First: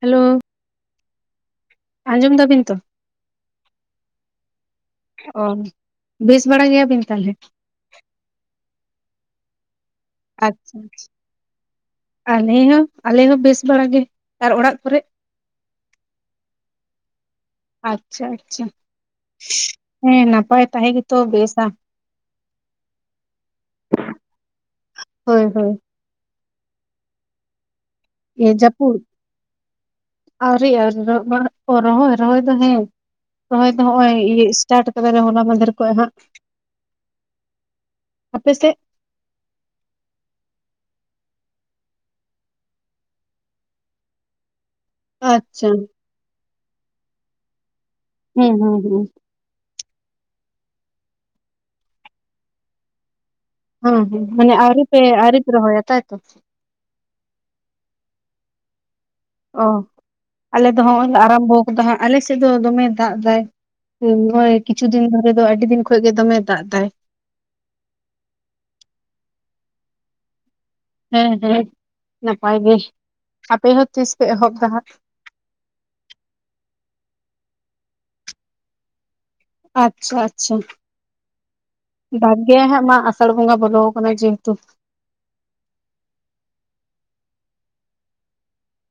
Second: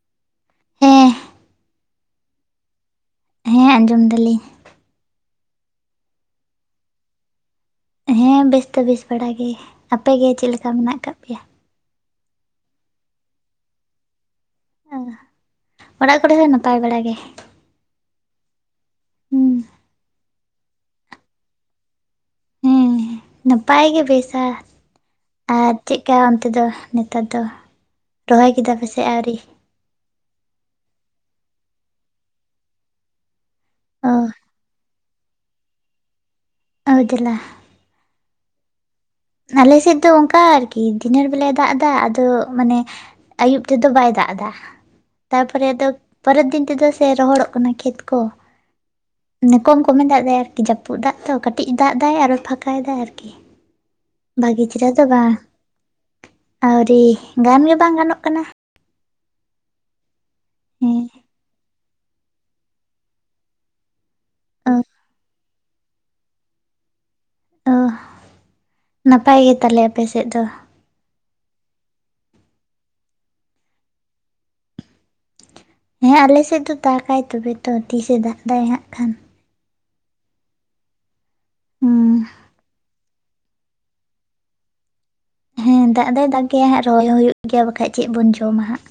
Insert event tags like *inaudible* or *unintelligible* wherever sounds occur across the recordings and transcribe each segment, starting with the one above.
Hello ᱦᱮᱸ ᱟᱸᱡᱚᱢ ᱵᱤᱱᱫᱟ ᱵᱤᱱ ᱛᱚ ᱦᱮᱸ ᱟᱸᱡᱚᱢ ᱫᱟᱞᱤᱧ ᱚ ᱵᱮᱥ ᱵᱟᱲᱟ ᱜᱮᱭᱟᱵᱤᱱ ᱛᱟᱞᱦᱮᱞ ᱦᱮᱸ ᱵᱮᱥ ᱫᱚ ᱵᱮᱥ ᱵᱟᱲᱟ ᱜᱮ ᱟᱯᱮᱜᱮ ᱜᱮ ᱪᱮᱜ ᱞᱮᱠᱟ ᱟᱪᱪᱷᱟ ᱢᱮᱱᱟᱜ ᱠᱟᱜ ᱯᱮᱭᱟ? ᱟᱞᱮ ᱦᱚᱸ ᱟᱞᱮ ᱦᱚᱸ ᱵᱮᱥ ᱵᱟᱲᱟ ᱜᱮ ᱟᱨ ᱚᱲᱟᱜ ᱠᱚᱨᱮᱜ? ᱚᱲᱟᱜ ᱠᱚᱨᱮ ᱦᱚᱸ ᱱᱟᱯᱟᱭ ᱵᱟᱲᱟ ᱜᱮ ᱟᱪᱪᱷᱟ ᱟᱪᱪᱷᱟ ᱦᱩᱸ ᱦᱮᱸ ᱱᱟᱯᱟᱭ ᱛᱟᱦᱮᱸ ᱜᱮᱛᱚ ᱵᱮᱥᱟ ᱦᱮᱸ ᱱᱟᱯᱟᱭ ᱜᱮ ᱵᱮᱥᱟ ᱦᱳᱭ ᱦᱳᱭ ᱟᱨ ᱪᱮᱫᱠᱟ ᱚᱱᱛᱮ ᱫᱚ ᱱᱮᱛᱟᱨ ᱫᱚ? ᱨᱚᱦᱚᱭ ᱠᱮᱫᱟ ᱯᱮᱥᱮ ᱡᱟᱹᱯᱩᱫ ᱟᱹᱣᱨᱤ ᱟᱣᱨᱤ‌ ᱟᱣᱨᱤ ᱟᱨ ᱨᱚᱦᱚᱭ ᱨᱚᱦᱚᱭ ᱫᱚ ᱦᱮᱸ ᱨᱚᱦᱚᱭ ᱫᱚ ᱚ ᱱᱚᱜᱼᱚᱭ ᱥᱴᱟᱨᱴ ᱠᱟᱵ ᱦᱚᱞᱟ ᱢᱟᱦᱫᱮᱨ ᱠᱷᱚᱱ ᱦᱟᱸᱜ ᱚ ᱫᱮᱞᱟ ᱟᱯᱮ ᱥᱮ? ᱟᱞᱮ ᱥᱮᱫ ᱫᱚ ᱚᱱᱠᱟ ᱟᱨᱠᱤ ᱫᱤᱱᱮᱨ ᱵᱮᱞᱟ ᱫᱟᱜ ᱮᱫᱟ ᱟᱫᱚ ᱢᱟᱱᱮ ᱟᱹᱭᱩᱵ ᱛᱮᱫᱚ ᱵᱟᱭ ᱫᱟᱜ ᱮᱫᱟ ᱟᱪᱪᱷᱟ ᱛᱟᱨᱯᱚᱨᱮ ᱫᱚ ᱯᱚᱨᱮᱨ ᱫᱤᱱ ᱛᱮᱫᱚ ᱥᱮ ᱨᱚᱦᱚᱲᱚᱜ ᱠᱟᱱᱟ ᱠᱷᱮᱛ ᱠᱚ ᱦᱩᱸ ᱦᱩᱸ ᱦᱩᱸ ᱠᱚᱢ ᱠᱚᱢᱮ ᱫᱟᱜ ᱮᱟᱭ ᱟᱨᱠᱤ ᱡᱟᱹᱯᱩᱫ ᱫᱟᱜ ᱫᱚᱚ ᱠᱟᱹᱴᱤᱡ ᱫᱟᱜ ᱮᱟᱭ ᱟᱨᱚ ᱯᱷᱟᱸᱠᱟᱭᱮᱫᱟᱭ ᱟᱨᱠᱤ ᱦᱮᱸ ᱦᱮᱸ ᱢᱟᱱᱮ ᱵᱷᱟᱜᱤ ᱟᱹᱣᱨᱤᱯᱮ ᱟᱹᱣᱨᱤᱯᱮ ᱨᱚᱦᱚᱭᱟ ᱛᱟᱭᱛᱚ ᱟᱣᱨᱤ ᱜᱟᱱ ᱜᱮ ᱵᱟᱝ ᱜᱟᱱᱚᱜ ᱠᱟᱱᱟ ᱚᱻ ᱟᱞᱮ ᱫᱚ ᱦᱮᱸ ᱦᱚᱸᱜᱼᱚᱭ ᱞᱮ ᱟᱨᱟᱢᱵᱚ ᱠᱟᱫᱟ ᱦᱟᱸᱜ ᱟᱞᱮ ᱥᱮᱫ ᱫᱚ ᱫᱚᱢᱮ ᱫᱟᱜ ᱫᱟᱭ ᱮ ᱱᱚᱜ ᱚᱭ ᱚ ᱠᱤᱪᱷᱩ ᱫᱤᱱ ᱫᱷᱚᱨᱮ ᱫᱚ ᱟᱹᱰᱤ ᱫᱤᱱ ᱠᱷᱚᱱᱚᱡ ᱜᱮ ᱫᱚᱢᱮ ᱫᱟᱜ ᱮᱫᱭ ᱚ ᱱᱟᱯᱟᱭ ᱜᱮᱛᱟᱞᱮ ᱟᱯᱮ ᱥᱮᱫ ᱫᱚ ᱦᱮᱸ ᱦᱮᱸ ᱱᱟᱯᱟᱭ ᱜᱮ ᱟᱯᱮ ᱦᱚᱸ ᱛᱤᱥ ᱯᱮ ᱮᱦᱚᱵᱫᱟ ᱦᱟᱸᱜ? ᱦᱮᱸ ᱟᱞᱮᱥᱮᱫ ᱫᱚ ᱫᱟᱜᱟᱭ ᱛᱚᱵᱮ ᱛᱚ ᱛᱤᱥᱮ ᱫᱟᱜ ᱫᱟ ᱦᱟᱜ ᱠᱷᱟᱱ ᱟᱪᱪᱷᱟ ᱟᱪᱪᱷᱟ ᱦᱩᱸ ᱵᱷᱟᱜᱮ ᱦᱟᱸᱜ ᱢᱟ ᱥᱟᱲᱵᱷᱚᱸᱜᱟ ᱵᱚᱞ ᱠᱟᱱᱟ ᱡᱮᱦᱮᱛᱩ ᱦᱮᱸ ᱫᱟᱜ ᱫᱚᱭ ᱫᱟᱜᱮᱭᱟ ᱦᱟᱸᱜ ᱨᱚᱦᱚᱭ ᱦᱩᱭᱩᱜ ᱜᱮᱭᱟ ᱵᱟᱠᱷᱟᱡ ᱪᱮᱫ ᱵᱚᱱ ᱡᱚᱢᱟ ᱦᱟᱸᱜ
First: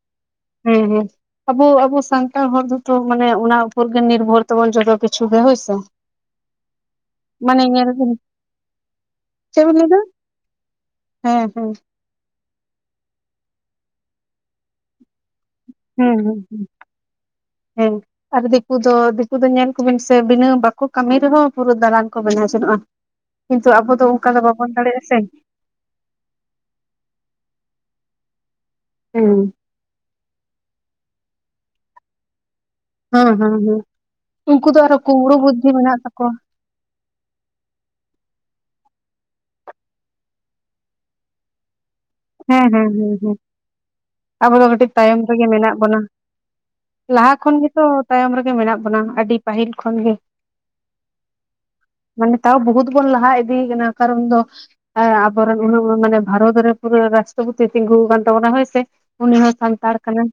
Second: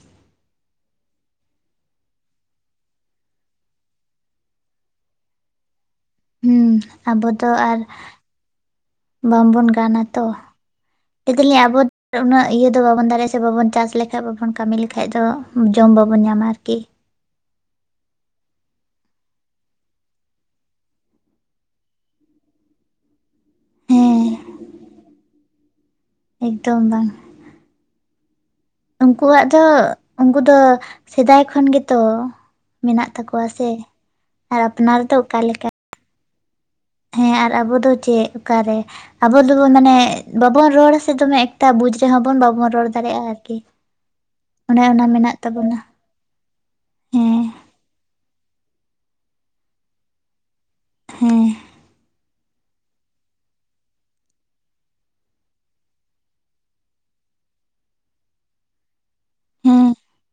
ᱦᱮᱸ ᱦᱮᱸ ᱟᱵᱚ ᱟᱵᱚ ᱥᱟᱱᱛᱟᱲ ᱦᱚᱲ ᱫᱚᱛᱚ ᱢᱟᱱᱮ ᱚᱱᱟ ᱩᱯᱚᱨ ᱜᱮ ᱱᱤᱨᱵᱷᱚᱨ ᱛᱟᱵᱚᱱ ᱡᱚᱛᱚ ᱠᱤᱪᱷᱩ ᱜᱮ ᱦᱳᱭᱥᱮ ᱦᱮᱸ ᱟᱵᱚ ᱫᱚ ᱢᱟᱱᱮ ᱟᱨ ᱧᱮᱞ ᱵᱤᱱ ᱪᱮᱫ ᱵᱟᱝᱵᱚᱱ ᱵᱤᱱ ᱞᱟᱹᱭᱫᱟ ᱜᱟᱱᱟ ᱛᱚ ᱫᱮᱫ ᱦᱮᱸ ᱞᱤᱧ ᱦᱮᱸ ᱟᱵᱚ ᱟᱨ ᱩᱱᱟᱹᱜ ᱤᱭᱟᱹ ᱫᱚ ᱵᱟᱵᱚᱱ ᱫᱟᱲᱮᱭᱟᱜᱼᱟ ᱥᱮ ᱵᱟᱵᱚᱱ ᱪᱟᱥ ᱞᱮᱠᱷᱟᱡ ᱵᱟᱵᱚᱱ ᱠᱟᱹᱢᱤ ᱞᱮᱠᱷᱟᱡ ᱫᱚ ᱡᱚᱢ ᱦᱩᱸ ᱵᱟᱵᱚᱱ ᱦᱩᱸ ᱧᱟᱢᱟ ᱦᱮᱸ ᱟᱨᱠᱤ ᱦᱮᱸ ᱟᱨ ᱫᱤᱠᱩ ᱫᱚ ᱫᱤᱠᱩ ᱫᱚ ᱧᱮᱞ ᱠᱚᱵᱤᱱ ᱥᱮ ᱵᱤᱱᱟᱹ ᱵᱟᱠᱚ ᱠᱟᱹᱢᱤ ᱨᱮᱦᱚᱸ ᱯᱩᱨᱟᱹ ᱫᱟᱬᱟᱱ ᱠᱚ ᱵᱮᱱᱟᱣ ᱡᱚᱱᱚᱜᱼᱟ ᱠᱤᱱᱛᱩ ᱟᱵᱚ ᱫᱚ ᱚᱱᱠᱟ ᱦᱮᱸ ᱫᱚ ᱵᱟᱵᱚᱱ ᱫᱟᱲᱮᱭᱟᱜᱼᱟ ᱥᱮ ᱮᱠᱫᱚᱢ ᱵᱟᱝ ᱩᱱᱠᱩᱣᱟᱜ ᱫᱚ ᱩᱱᱠᱩ ᱫᱚ ᱥᱮᱫᱟᱭ ᱠᱷᱚᱱ ᱜᱮᱛᱚ ᱢᱮᱱᱟᱜ ᱦᱮᱸ ᱛᱟᱠᱚᱣᱟ ᱦᱮᱸ ᱥᱮ ᱦᱮᱸ ᱟᱨ ᱩᱱᱠᱩ ᱫᱚ ᱟᱨᱚ ᱟᱯᱱᱟᱨ ᱠᱩᱢᱲᱩ ᱚᱠᱟ ᱞᱮᱠᱟ ᱵᱩᱫᱽᱫᱷᱤ ᱢᱮᱱᱟᱜ ᱛᱟᱠᱚᱣᱟ ᱦᱮᱸ ᱟᱨ ᱟᱵᱚ ᱫᱚ ᱪᱮᱫ ᱚᱠᱟᱨᱮ ᱟᱵᱚ ᱫᱚᱵᱚ ᱢᱟᱱᱮ ᱵᱟᱵᱚᱱ ᱨᱚᱲᱟ ᱥᱮ ᱫᱚᱢᱮ ᱮᱟᱜ ᱵᱩᱡ ᱨᱮᱦᱚᱸ ᱵᱚᱱ ᱦᱮᱸ ᱵᱟᱵᱚᱱ ᱦᱮᱸ ᱨᱚᱲ ᱦᱮᱸ ᱫᱟᱲᱮᱭᱟᱜᱼᱟ ᱦᱮᱸ ᱟᱨᱠᱤ ᱟᱵᱚ ᱫᱚ ᱚᱱᱮ ᱠᱟᱹᱴᱤᱡ ᱚᱱᱟ ᱛᱟᱭᱚᱢ ᱨᱮᱜᱮ ᱢᱮᱱᱟᱜ ᱛᱟᱵᱚᱱᱟ ᱵᱚᱱᱟ ᱞᱟᱦᱟ ᱦᱮᱸ ᱠᱷᱚᱱ ᱜᱮ ᱛᱚ ᱛᱟᱭᱚᱢ ᱨᱮᱜᱮ ᱢᱮᱱᱟᱜ ᱵᱚᱱᱟ ᱟᱹᱰᱤ ᱯᱟᱹᱦᱤᱞ ᱠᱷᱚᱱ ᱜᱮ ᱦᱮᱸ ᱢᱟᱱᱮ ᱛᱟᱣ ᱵᱚᱦᱩᱛ ᱵᱚᱱ ᱞᱟᱦᱟ ᱤᱫᱤᱭ ᱠᱟᱱᱟ ᱠᱟᱨᱚᱱ ᱫᱚ ᱟᱵᱚᱨᱮᱱ ᱩᱱᱟᱜ ᱢᱟᱱᱮ ᱵᱷᱟᱨᱚᱛ ᱨᱮ ᱯᱩᱨᱟᱹ ᱨᱟᱥᱴᱨᱚᱯᱚᱛᱤ ᱛᱤᱸᱜᱩ ᱟᱠᱟᱱ ᱛᱟᱵᱚᱱᱟ ᱦᱳᱭᱥ ᱩᱱᱤ ᱦᱚᱸ ᱦᱮᱸ ᱥᱟᱱᱛᱟᱲ ᱠᱟᱱᱟᱭ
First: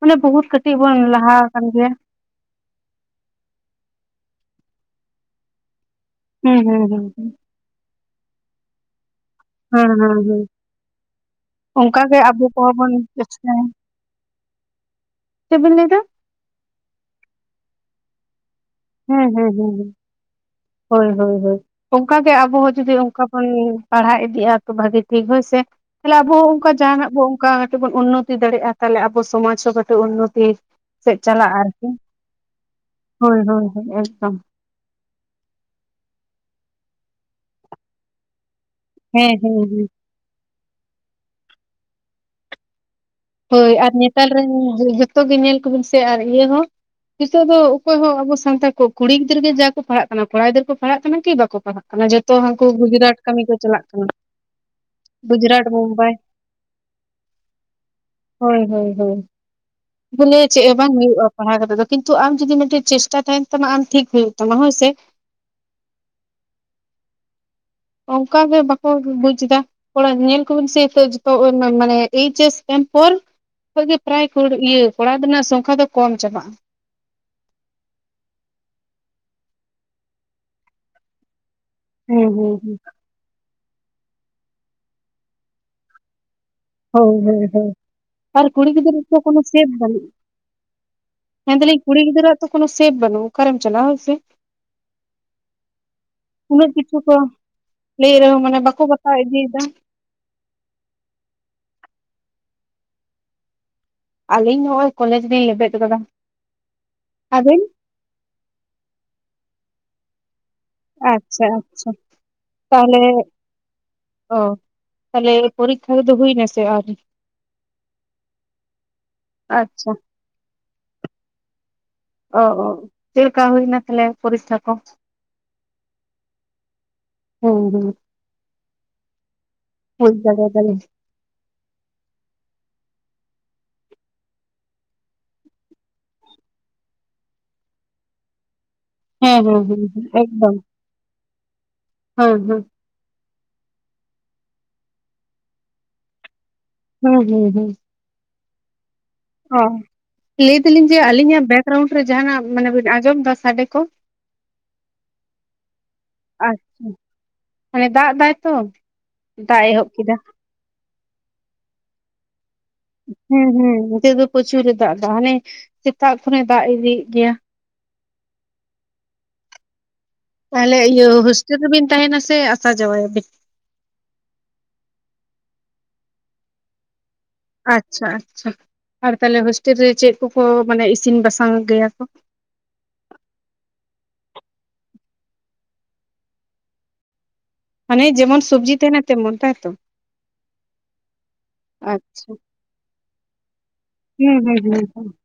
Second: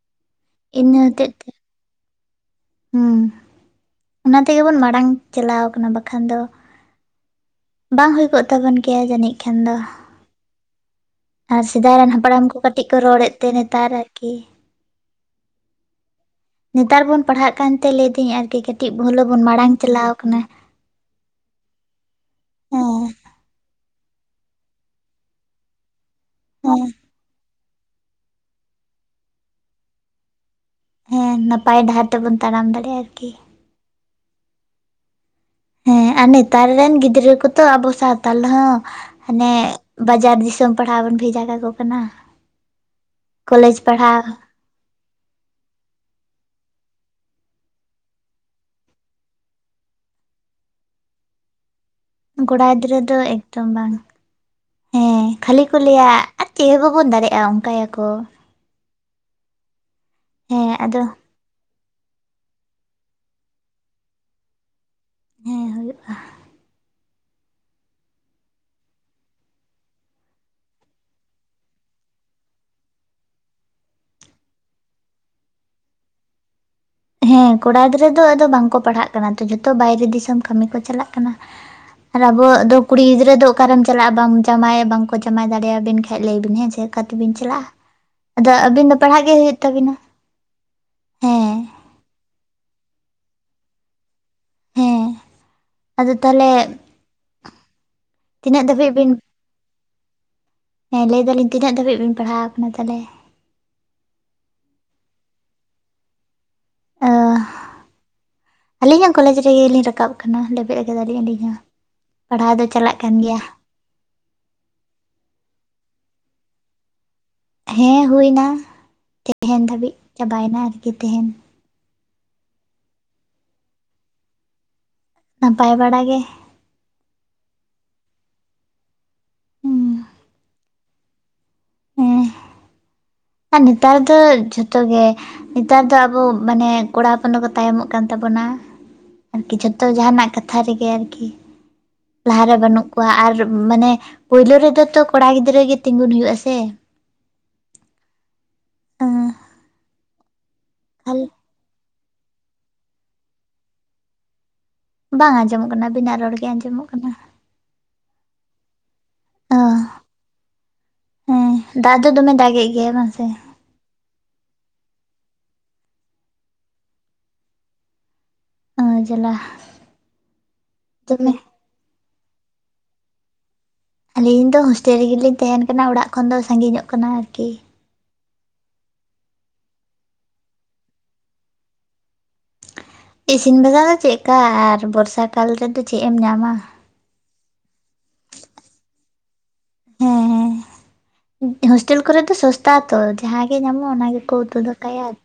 ᱢᱟᱱᱮ ᱵᱚᱦᱩᱛ ᱠᱟᱹᱴᱤᱡ ᱠᱟᱴᱤᱠ ᱤᱱᱟᱹ ᱵᱚᱱ ᱦᱚᱛᱮᱡ ᱞᱟᱦᱟ ᱛᱮ ᱟᱠᱟᱱ ᱜᱮᱭᱟ ᱦᱩᱸ ᱚᱱᱟ ᱛᱮᱜᱮ ᱵᱚᱱ ᱢᱟᱲᱟᱝ ᱪᱟᱞᱟᱣ ᱠᱟᱱᱟ ᱵᱟ ᱦᱩᱸ ᱦᱩᱸ ᱦᱩᱸ ᱦᱩᱸ ᱵᱟᱝ ᱦᱩᱭ ᱠᱚᱜ ᱛᱟᱵᱚᱱ ᱜᱮᱭᱟ ᱡᱟᱹᱱᱤᱡ ᱠᱷᱟᱱ ᱫᱚ ᱦᱮᱸ ᱦᱮᱸ ᱦᱮᱸ ᱟᱨ ᱥᱮᱫᱟᱭ ᱨᱮᱱ ᱚᱱᱠᱟᱜᱮ ᱦᱟᱯᱲᱟᱢ ᱟᱵᱚ ᱠᱚ ᱠᱚᱦᱚᱸ ᱠᱟᱹᱴᱤᱡ ᱵᱚᱱ ᱠᱚ ᱨᱚᱲᱮᱫ ᱛᱮ ᱪᱮᱥᱴᱟᱭᱟ ᱱᱮᱛᱟᱨ ᱟᱨᱠᱤ ᱪᱮᱫᱵᱤᱱ ᱞᱟᱹᱭ ᱮᱫᱟ ᱱᱮᱛᱟᱨ ᱵᱚᱱ ᱯᱟᱲᱦᱟᱜ ᱠᱟᱱᱛᱮ ᱞᱟᱹᱭ ᱫᱟᱹᱧ ᱟᱨᱠᱤ ᱠᱟᱹᱴᱤᱡ ᱵᱷᱩᱞ ᱦᱮᱸ ᱵᱚᱱ ᱦᱮᱸ ᱢᱟᱲᱟᱝ ᱦᱮᱸ ᱪᱟᱞᱟᱣ ᱠᱟᱱᱟ ᱦᱳᱭ ᱦᱳᱭ ᱦᱳᱭ ᱚᱱᱠᱟᱜᱮ ᱟᱵᱚ ᱦᱚᱸ ᱦᱮᱸ ᱡᱩᱫᱤ ᱚᱱᱠᱟ ᱵᱚᱱ ᱯᱟᱲᱦᱟᱣ ᱤᱫᱤᱜᱼᱟ ᱛᱚ ᱵᱷᱟᱹᱜᱤ ᱴᱷᱤᱠ ᱦᱳᱭᱥᱮ ᱛᱟᱦᱚᱞᱮ ᱟᱵᱚ ᱦᱚᱸ ᱚᱱᱠᱟ ᱦᱮᱸ ᱡᱟᱦᱟᱱᱟᱜ ᱵᱚᱱ ᱚᱱᱠᱟ ᱠᱟᱹᱴᱤᱡ ᱵᱚᱱ ᱩᱱᱚᱛᱤ ᱫᱟᱲᱮᱭᱟᱜᱼᱟ ᱛᱟᱦᱚᱞᱮ ᱟᱵᱚ ᱥᱚᱢᱟᱡᱽ ᱦᱚᱸ ᱠᱟᱹᱴᱤᱡ ᱩᱱᱚᱛᱤ ᱥᱮᱫ ᱦᱮᱸ ᱪᱟᱞᱟᱜᱼᱟ ᱱᱟᱯᱟᱭ ᱟᱨᱠᱤ ᱰᱟᱦᱟᱨ ᱛᱮᱵᱚᱱ ᱛᱟᱲᱟᱢ ᱫᱟᱲᱮᱭᱟᱜᱼᱟ ᱟᱨᱠᱤ ᱦᱳᱭ ᱦᱳᱭ ᱮᱠᱫᱚᱢ ᱦᱮᱸ ᱟᱨ ᱱᱮᱛᱟᱨ ᱨᱮᱱ ᱜᱤᱫᱽᱨᱟᱹ ᱠᱚᱛᱚ ᱟᱵᱚ ᱥᱟᱶᱛᱟᱞ ᱦᱚᱸ ᱦᱮᱸ ᱦᱟᱱᱮ ᱦᱮᱸ ᱦᱮᱸ ᱵᱟᱡᱟᱨ ᱫᱤᱥᱚᱢ ᱯᱟᱲᱦᱟᱣ ᱵᱚᱱ ᱵᱷᱮᱡᱟ ᱠᱟᱠᱚ ᱠᱟᱱᱟ ᱾ ᱦᱳᱭ, ᱟᱨ ᱱᱮᱛᱟᱨ ᱨᱮᱱ ᱡᱚᱛᱚ ᱜᱮ ᱧᱮᱞ ᱠᱚᱵᱤᱱ ᱥᱮ ᱟᱨ ᱤᱭᱟᱹ ᱦᱚᱸ ᱱᱤᱛᱚᱜ ᱫᱚ ᱚᱠᱚᱭ ᱦᱚᱸ ᱟᱵᱚ ᱥᱟᱱᱛᱟᱲ ᱠᱚ ᱠᱩᱲᱤ ᱜᱤᱫᱽᱟᱹᱨ ᱜᱮ ᱡᱟ ᱠᱚ ᱯᱟᱲᱦᱟᱜ ᱠᱟᱱᱟ, ᱠᱚᱲᱟ ᱜᱤᱫᱽᱟᱹᱨ ᱠᱚ ᱯᱟᱲᱦᱟᱜ ᱠᱟᱱᱟ ᱠᱤ ᱵᱟᱠᱚ ᱯᱟᱲᱦᱟᱜ ᱠᱟᱱᱟ ᱾ ᱡᱚᱛᱚ ᱦᱟᱹᱱᱠᱩ ᱠᱚᱲᱟ ᱜᱤᱫᱽᱨᱟᱹ ᱜᱩᱡᱽᱨᱟᱴ ᱫᱚ ᱠᱟᱹᱢᱤ ᱠᱚ ᱮᱠᱫᱚᱢ ᱪᱟᱞᱟᱜ ᱵᱟᱝ ᱠᱟᱱᱟ, ᱦᱮᱸ ᱠᱷᱟᱹᱞᱤ ᱜᱩᱡᱽᱨᱟᱴ ᱠᱚ ᱞᱟᱹᱭᱟ ᱵᱳᱢᱵᱟᱭ ᱾ ᱟᱨ ᱪᱮᱫ ᱦᱚᱸ ᱵᱟᱵᱚᱱ ᱫᱟᱲᱮᱜᱼᱟ ᱾ ᱚᱱᱠᱟᱭᱟᱠ ᱾ ᱦᱳᱭ ᱦᱳᱭ ᱦᱳᱭ ᱾ ᱵᱚᱞᱮ ᱪᱮᱫ ᱦᱮᱸ ᱦᱚᱸ ᱵᱟᱝ ᱟᱫᱚ ᱦᱩᱭᱩᱜᱼᱟ? ᱯᱟᱲᱟᱣ ᱠᱟᱛᱮ ᱫᱚ ᱠᱤᱱᱛᱩ ᱟᱢ ᱡᱩᱫᱤ ᱢᱤᱫᱴᱮᱡ ᱪᱮᱥᱴᱟ ᱛᱟᱦᱮᱱ ᱛᱟᱢᱟ, ᱟᱢ ᱴᱷᱤᱠ ᱦᱩᱭᱩᱜ ᱛᱟᱢᱟ ᱦᱳᱭᱥ ᱥᱮ ᱾ ᱦᱮᱸ, ᱚᱱᱠᱟ ᱜᱮ ᱵᱟᱠᱚ ᱵᱩᱡ ᱮᱫᱟ ᱾ ᱛᱷᱳᱲᱟ ᱧᱮᱞ ᱠᱚᱵᱤᱱ ᱥᱮᱟᱱ ᱮᱭᱤᱪᱮᱥ ᱯᱳᱨ ᱡ *unintelligible* ᱜᱮ ᱯᱨᱟᱭᱲ ᱤᱭᱟᱹ ᱠᱚᱲᱟ ᱨᱮᱱᱟᱜ ᱥᱚᱝᱠᱷᱟ ᱫᱚ ᱠᱚᱢ ᱪᱟᱵᱟᱜᱼᱟ ᱦᱮᱸ ᱠᱚᱲᱟ ᱜᱤᱫᱽᱨᱟᱹ ᱫᱚ ᱟᱫᱚ ᱵᱟᱝᱠᱚ ᱯᱟᱲᱦᱟᱜ ᱠᱟᱱᱟ ᱛᱚ, ᱡᱚᱛᱚ ᱵᱟᱭᱨᱮ ᱫᱤᱥᱚᱢ ᱠᱟᱹᱢᱤ ᱠᱚ ᱪᱟᱞᱟᱜ ᱠᱟᱱᱟ ᱾ ᱟᱨ ᱦᱩᱸ ᱟᱵᱚ ᱦᱩᱸ ᱫᱚ ᱦᱩᱸ ᱠᱩᱲᱤ ᱜᱤᱫᱽᱨᱟᱹ ᱫᱚ ᱚᱠᱟᱨᱮᱢ ᱪᱟᱞᱟᱜᱼᱟ ᱵᱟᱢ ᱡᱟᱢᱟᱭ ᱵᱟᱝᱠᱚ ᱡᱟᱢᱟᱭ ᱫᱟᱲᱮᱭᱟᱵᱮᱱ ᱠᱷᱟᱡ ᱞᱟᱹᱭ ᱵᱤᱱ ᱦᱮᱸ ᱥᱮ ᱾ ᱪᱤᱠᱟᱹ ᱦᱳᱭ ᱛᱮᱵᱤᱱ ᱦᱳᱭ ᱦᱳᱭ ᱪᱟᱞᱟᱜᱼᱟ ᱟᱨ ᱟᱫᱚ ᱠᱩᱲᱤ ᱟᱹᱵᱤᱱ ᱫᱚ ᱯᱟᱲᱦᱟᱜ ᱜᱮ ᱦᱩᱭᱩᱜ ᱛᱟᱹᱵᱤᱱᱟ ᱾ ᱦᱮᱸ ᱢᱮᱱᱫᱟᱹᱞᱤᱧ ᱠᱩᱲᱤ ᱜᱤᱫᱽᱨᱟᱹᱜ ᱛᱚ ᱠᱚᱱᱳ ᱥᱮᱵᱷ ᱵᱟᱹᱱᱩᱜ ᱾ ᱚᱠᱟᱨᱮᱢ ᱪᱟᱞᱟᱣ ᱦᱳᱭ ᱥᱮ? ᱦᱮᱸ ᱟᱫᱚ ᱛᱟᱦᱚᱞᱮ ᱩᱱᱠᱩ ᱠᱚ ᱞᱟᱹᱭ ᱨᱮᱦᱚᱸ ᱢᱟᱱᱮ ᱛᱤᱱᱟᱹᱜ ᱵᱟᱠᱚ ᱫᱷᱟᱹᱵᱤᱡ ᱵᱤᱱ ᱵᱟᱛᱟᱣ ᱤᱫᱤᱭᱮᱫᱟ ᱾ ᱦᱮᱸ, ᱞᱟᱹᱭ ᱫᱟᱞᱤᱧ ᱛᱤᱱᱟᱹᱜ ᱫᱷᱟᱹᱵᱤᱡ ᱵᱮᱱ ᱯᱟᱲᱦᱟᱣ ᱟᱠᱟᱱᱟ ᱛᱟᱦᱚᱞᱮ? ᱟᱹᱞᱤᱧ ᱱᱚᱜᱼᱚᱭ ᱠᱚᱞᱮᱡᱽ ᱞᱤᱧ ᱞᱮᱵᱮᱫ ᱟᱠᱟᱫᱟ ᱚ ᱾ ᱟᱹᱵᱤᱱ? ᱟᱹᱞᱤᱧ ᱦᱚᱸ ᱠᱚᱞᱮᱡᱽ ᱨᱮ ᱜᱮᱞᱤᱧ ᱨᱟᱠᱟᱵ ᱠᱟᱱᱟ, ᱞᱮᱵᱮᱫ ᱟᱠᱟᱫᱟ ᱞᱤᱧ ᱟᱹᱞᱤᱧ ᱟᱪᱪᱷᱟ ᱦᱚᱸ ᱟᱪᱪᱷᱟ ᱯᱟᱲᱦᱟᱣ ᱫᱚ ᱪᱟᱞᱟᱜ ᱛᱟᱦᱚᱞᱮ ᱠᱟᱱ ᱜᱮᱭᱟ ᱾ ᱚ, ᱛᱟᱞᱦᱮ ᱯᱚᱨᱤᱠᱠᱷᱟ ᱠᱚᱫᱚ ᱦᱩᱭᱱᱟ ᱥᱮ ᱟᱹᱣᱨᱤ? ᱦᱮᱸ, ᱦᱩᱭᱱᱟ ᱾ ᱛᱮᱦᱮᱱ ᱟᱪᱪᱷᱟ ᱫᱷᱟᱹᱵᱤᱡ ᱪᱟᱵᱟᱭᱮᱱᱟ ᱟᱨᱠᱤ ᱛᱮᱦᱮᱧ ᱾ ᱚ ᱚ ᱪᱮᱫᱞᱮᱠᱟ ᱦᱩᱭᱱᱟ ᱛᱟᱦᱚᱞᱮ ᱯᱚᱨᱤᱥᱠᱷᱟ ᱠᱚ? ᱱᱟᱯᱟᱭ ᱵᱟᱲᱟ ᱜᱮ ᱾ ᱦᱩᱸ, ᱦᱩᱸ ᱾ ᱦᱮᱸ ᱦ *unintelligible* *unintelligible* ᱩᱸᱦ ᱟᱨ ᱱᱮᱛᱟᱨ ᱫᱚ ᱡᱷᱚᱛᱚ ᱜᱮ ᱾ ᱱᱮᱛᱟᱨ ᱫᱚ ᱟᱵᱚ ᱢᱟᱱᱮ ᱠᱚᱲᱟ ᱦᱚᱯᱚᱱ ᱫᱚᱠᱚ ᱛᱟᱭᱚᱢᱚᱜ ᱠᱟᱱ ᱛᱟᱵᱚᱱᱟ ᱾ ᱦᱮᱸ ᱟᱨᱠᱤ ᱦᱮᱸ ᱡᱷᱚᱛᱚ ᱦᱮᱸ ᱡᱟᱦᱟᱱᱟᱜ ᱮᱠᱫᱚᱢ ᱠᱟᱛᱷᱟ ᱨᱮᱜᱮ ᱟᱨᱠᱤ ᱾ ᱦᱮᱸ ᱞᱟᱦᱟᱨᱮ ᱦᱮᱸ ᱵᱟᱹᱱᱩᱜ ᱠᱚᱣᱟ ᱟᱨ ᱢᱟᱱᱮ ᱯᱳᱭᱞᱳ ᱨᱮᱫᱚ ᱛᱚ ᱠᱚᱲᱟ ᱜᱤᱫᱽᱨᱟᱹ ᱜᱮ ᱛᱤᱜᱩᱱ ᱦᱩᱭᱩᱜ ᱟ ᱥᱮ ᱾ ᱦᱩᱸ, ᱦᱩᱸ, ᱦᱩᱸ ᱾ ᱚ ᱞᱟᱹᱭ ᱫᱟᱹᱞᱤᱧ ᱡᱮ ᱟᱹᱞᱤᱧᱟᱜ ᱵᱮᱠᱜᱨᱟᱣᱩᱱᱰ ᱨᱮ ᱡᱟᱦᱟᱱᱟᱜ ᱢᱟᱱᱮ ᱵᱤᱱ ᱟᱸᱡᱚᱢ ᱫᱟ ᱥᱟᱰᱮ ᱠᱚ? ᱵᱟᱝ ᱟᱸᱡᱚᱢᱚᱜ ᱠᱟᱱᱟ ᱟᱵᱤᱱᱟᱜ ᱨᱚᱲ ᱜᱮ ᱟᱪᱪᱷᱟ ᱟᱸᱡᱚᱢᱚᱜ ᱠᱟᱱᱟ ᱾ ᱢᱟᱱᱮ ᱫᱟᱜ ᱫᱟᱭ ᱛᱚ ᱾ ᱫᱟᱜ ᱮ ᱮᱦᱚᱵ ᱠᱮᱫᱟ ᱾ ᱦᱩᱸ, ᱫᱟᱜ ᱫᱚ ᱫᱚᱢᱮ ᱫᱟᱜᱮᱜ ᱾ ᱦᱩᱸ, ᱦᱩᱸ, ᱱᱤᱛᱚᱜ ᱫᱚ ᱯᱨᱚᱪᱩᱨᱮ ᱫᱟᱜ ᱮᱫᱟ ᱦᱟᱱᱮ ᱥᱮᱛᱟᱜ ᱠᱷᱚᱱᱮ ᱫᱟᱜ ᱤᱫᱤᱭᱮᱫ ᱜᱮᱭᱟ ᱾ ᱚ ᱡᱟᱞᱟ ᱾ ᱛᱟᱦᱚᱞᱮ ᱤᱭᱟᱹ ᱦᱳᱥᱴᱮᱞ ᱨᱮᱵᱤᱱ ᱛᱟᱦᱮᱱᱟ ᱥᱮ ᱟᱥᱟ ᱡᱟᱶᱟᱭᱟᱵᱤᱱ? ᱟᱹᱞᱤᱧ ᱫᱚ ᱦᱳᱥᱴᱮᱞ ᱨᱮᱜᱮᱞᱤᱧ ᱛᱟᱦᱮᱱ ᱠᱟᱱᱟ, ᱚᱲᱟᱜ ᱠᱷᱚᱱ ᱫᱚ ᱥᱟᱺᱜᱤᱧᱚᱜ ᱠᱟᱱᱟ ᱟᱨᱠᱤ ᱾ ᱟᱪᱪᱷᱟ ᱟᱪᱪᱷᱟ ᱾ ᱟᱨ ᱛᱟᱞᱦᱮ ᱦᱳᱥᱴᱮᱞ ᱨᱮ ᱪᱮᱫ ᱠᱚᱠᱚ ᱢᱟᱱᱮ ᱤᱥᱤᱱ ᱵᱟᱥᱟᱝ ᱜᱮᱭᱟ ᱠᱚ? ᱤᱥᱤᱱ ᱵᱟᱥᱟᱝ ᱫᱚ ᱪᱮᱜ ᱠᱟ ᱟᱨ ᱵᱚᱨᱥᱟ ᱠᱟᱞ ᱨᱮᱫᱚ ᱪᱮᱫ ᱮᱢ ᱧᱟᱢᱟ? ᱢᱟᱱᱮ ᱡᱮᱢᱚᱱ ᱥᱚᱵᱽᱡᱤ ᱛᱟᱦᱮᱱᱟ ᱛᱮᱢᱚᱱ ᱛᱟᱭ ᱛᱚ? ᱦᱮᱸ ᱦᱳᱥᱴᱮᱞ ᱠᱚᱨᱮ ᱫᱚ ᱥᱚᱥᱛᱟ ᱛᱚ ᱡᱟᱦᱟᱸ ᱜᱮ ᱧᱟᱢᱚᱜᱼᱟ, ᱚᱱᱟ ᱜᱮᱠᱚ ᱦᱩᱸ ᱦᱩᱸ ᱩᱛᱩ ᱦᱩᱸ ᱫᱟᱠᱟᱭᱟ ᱟᱨ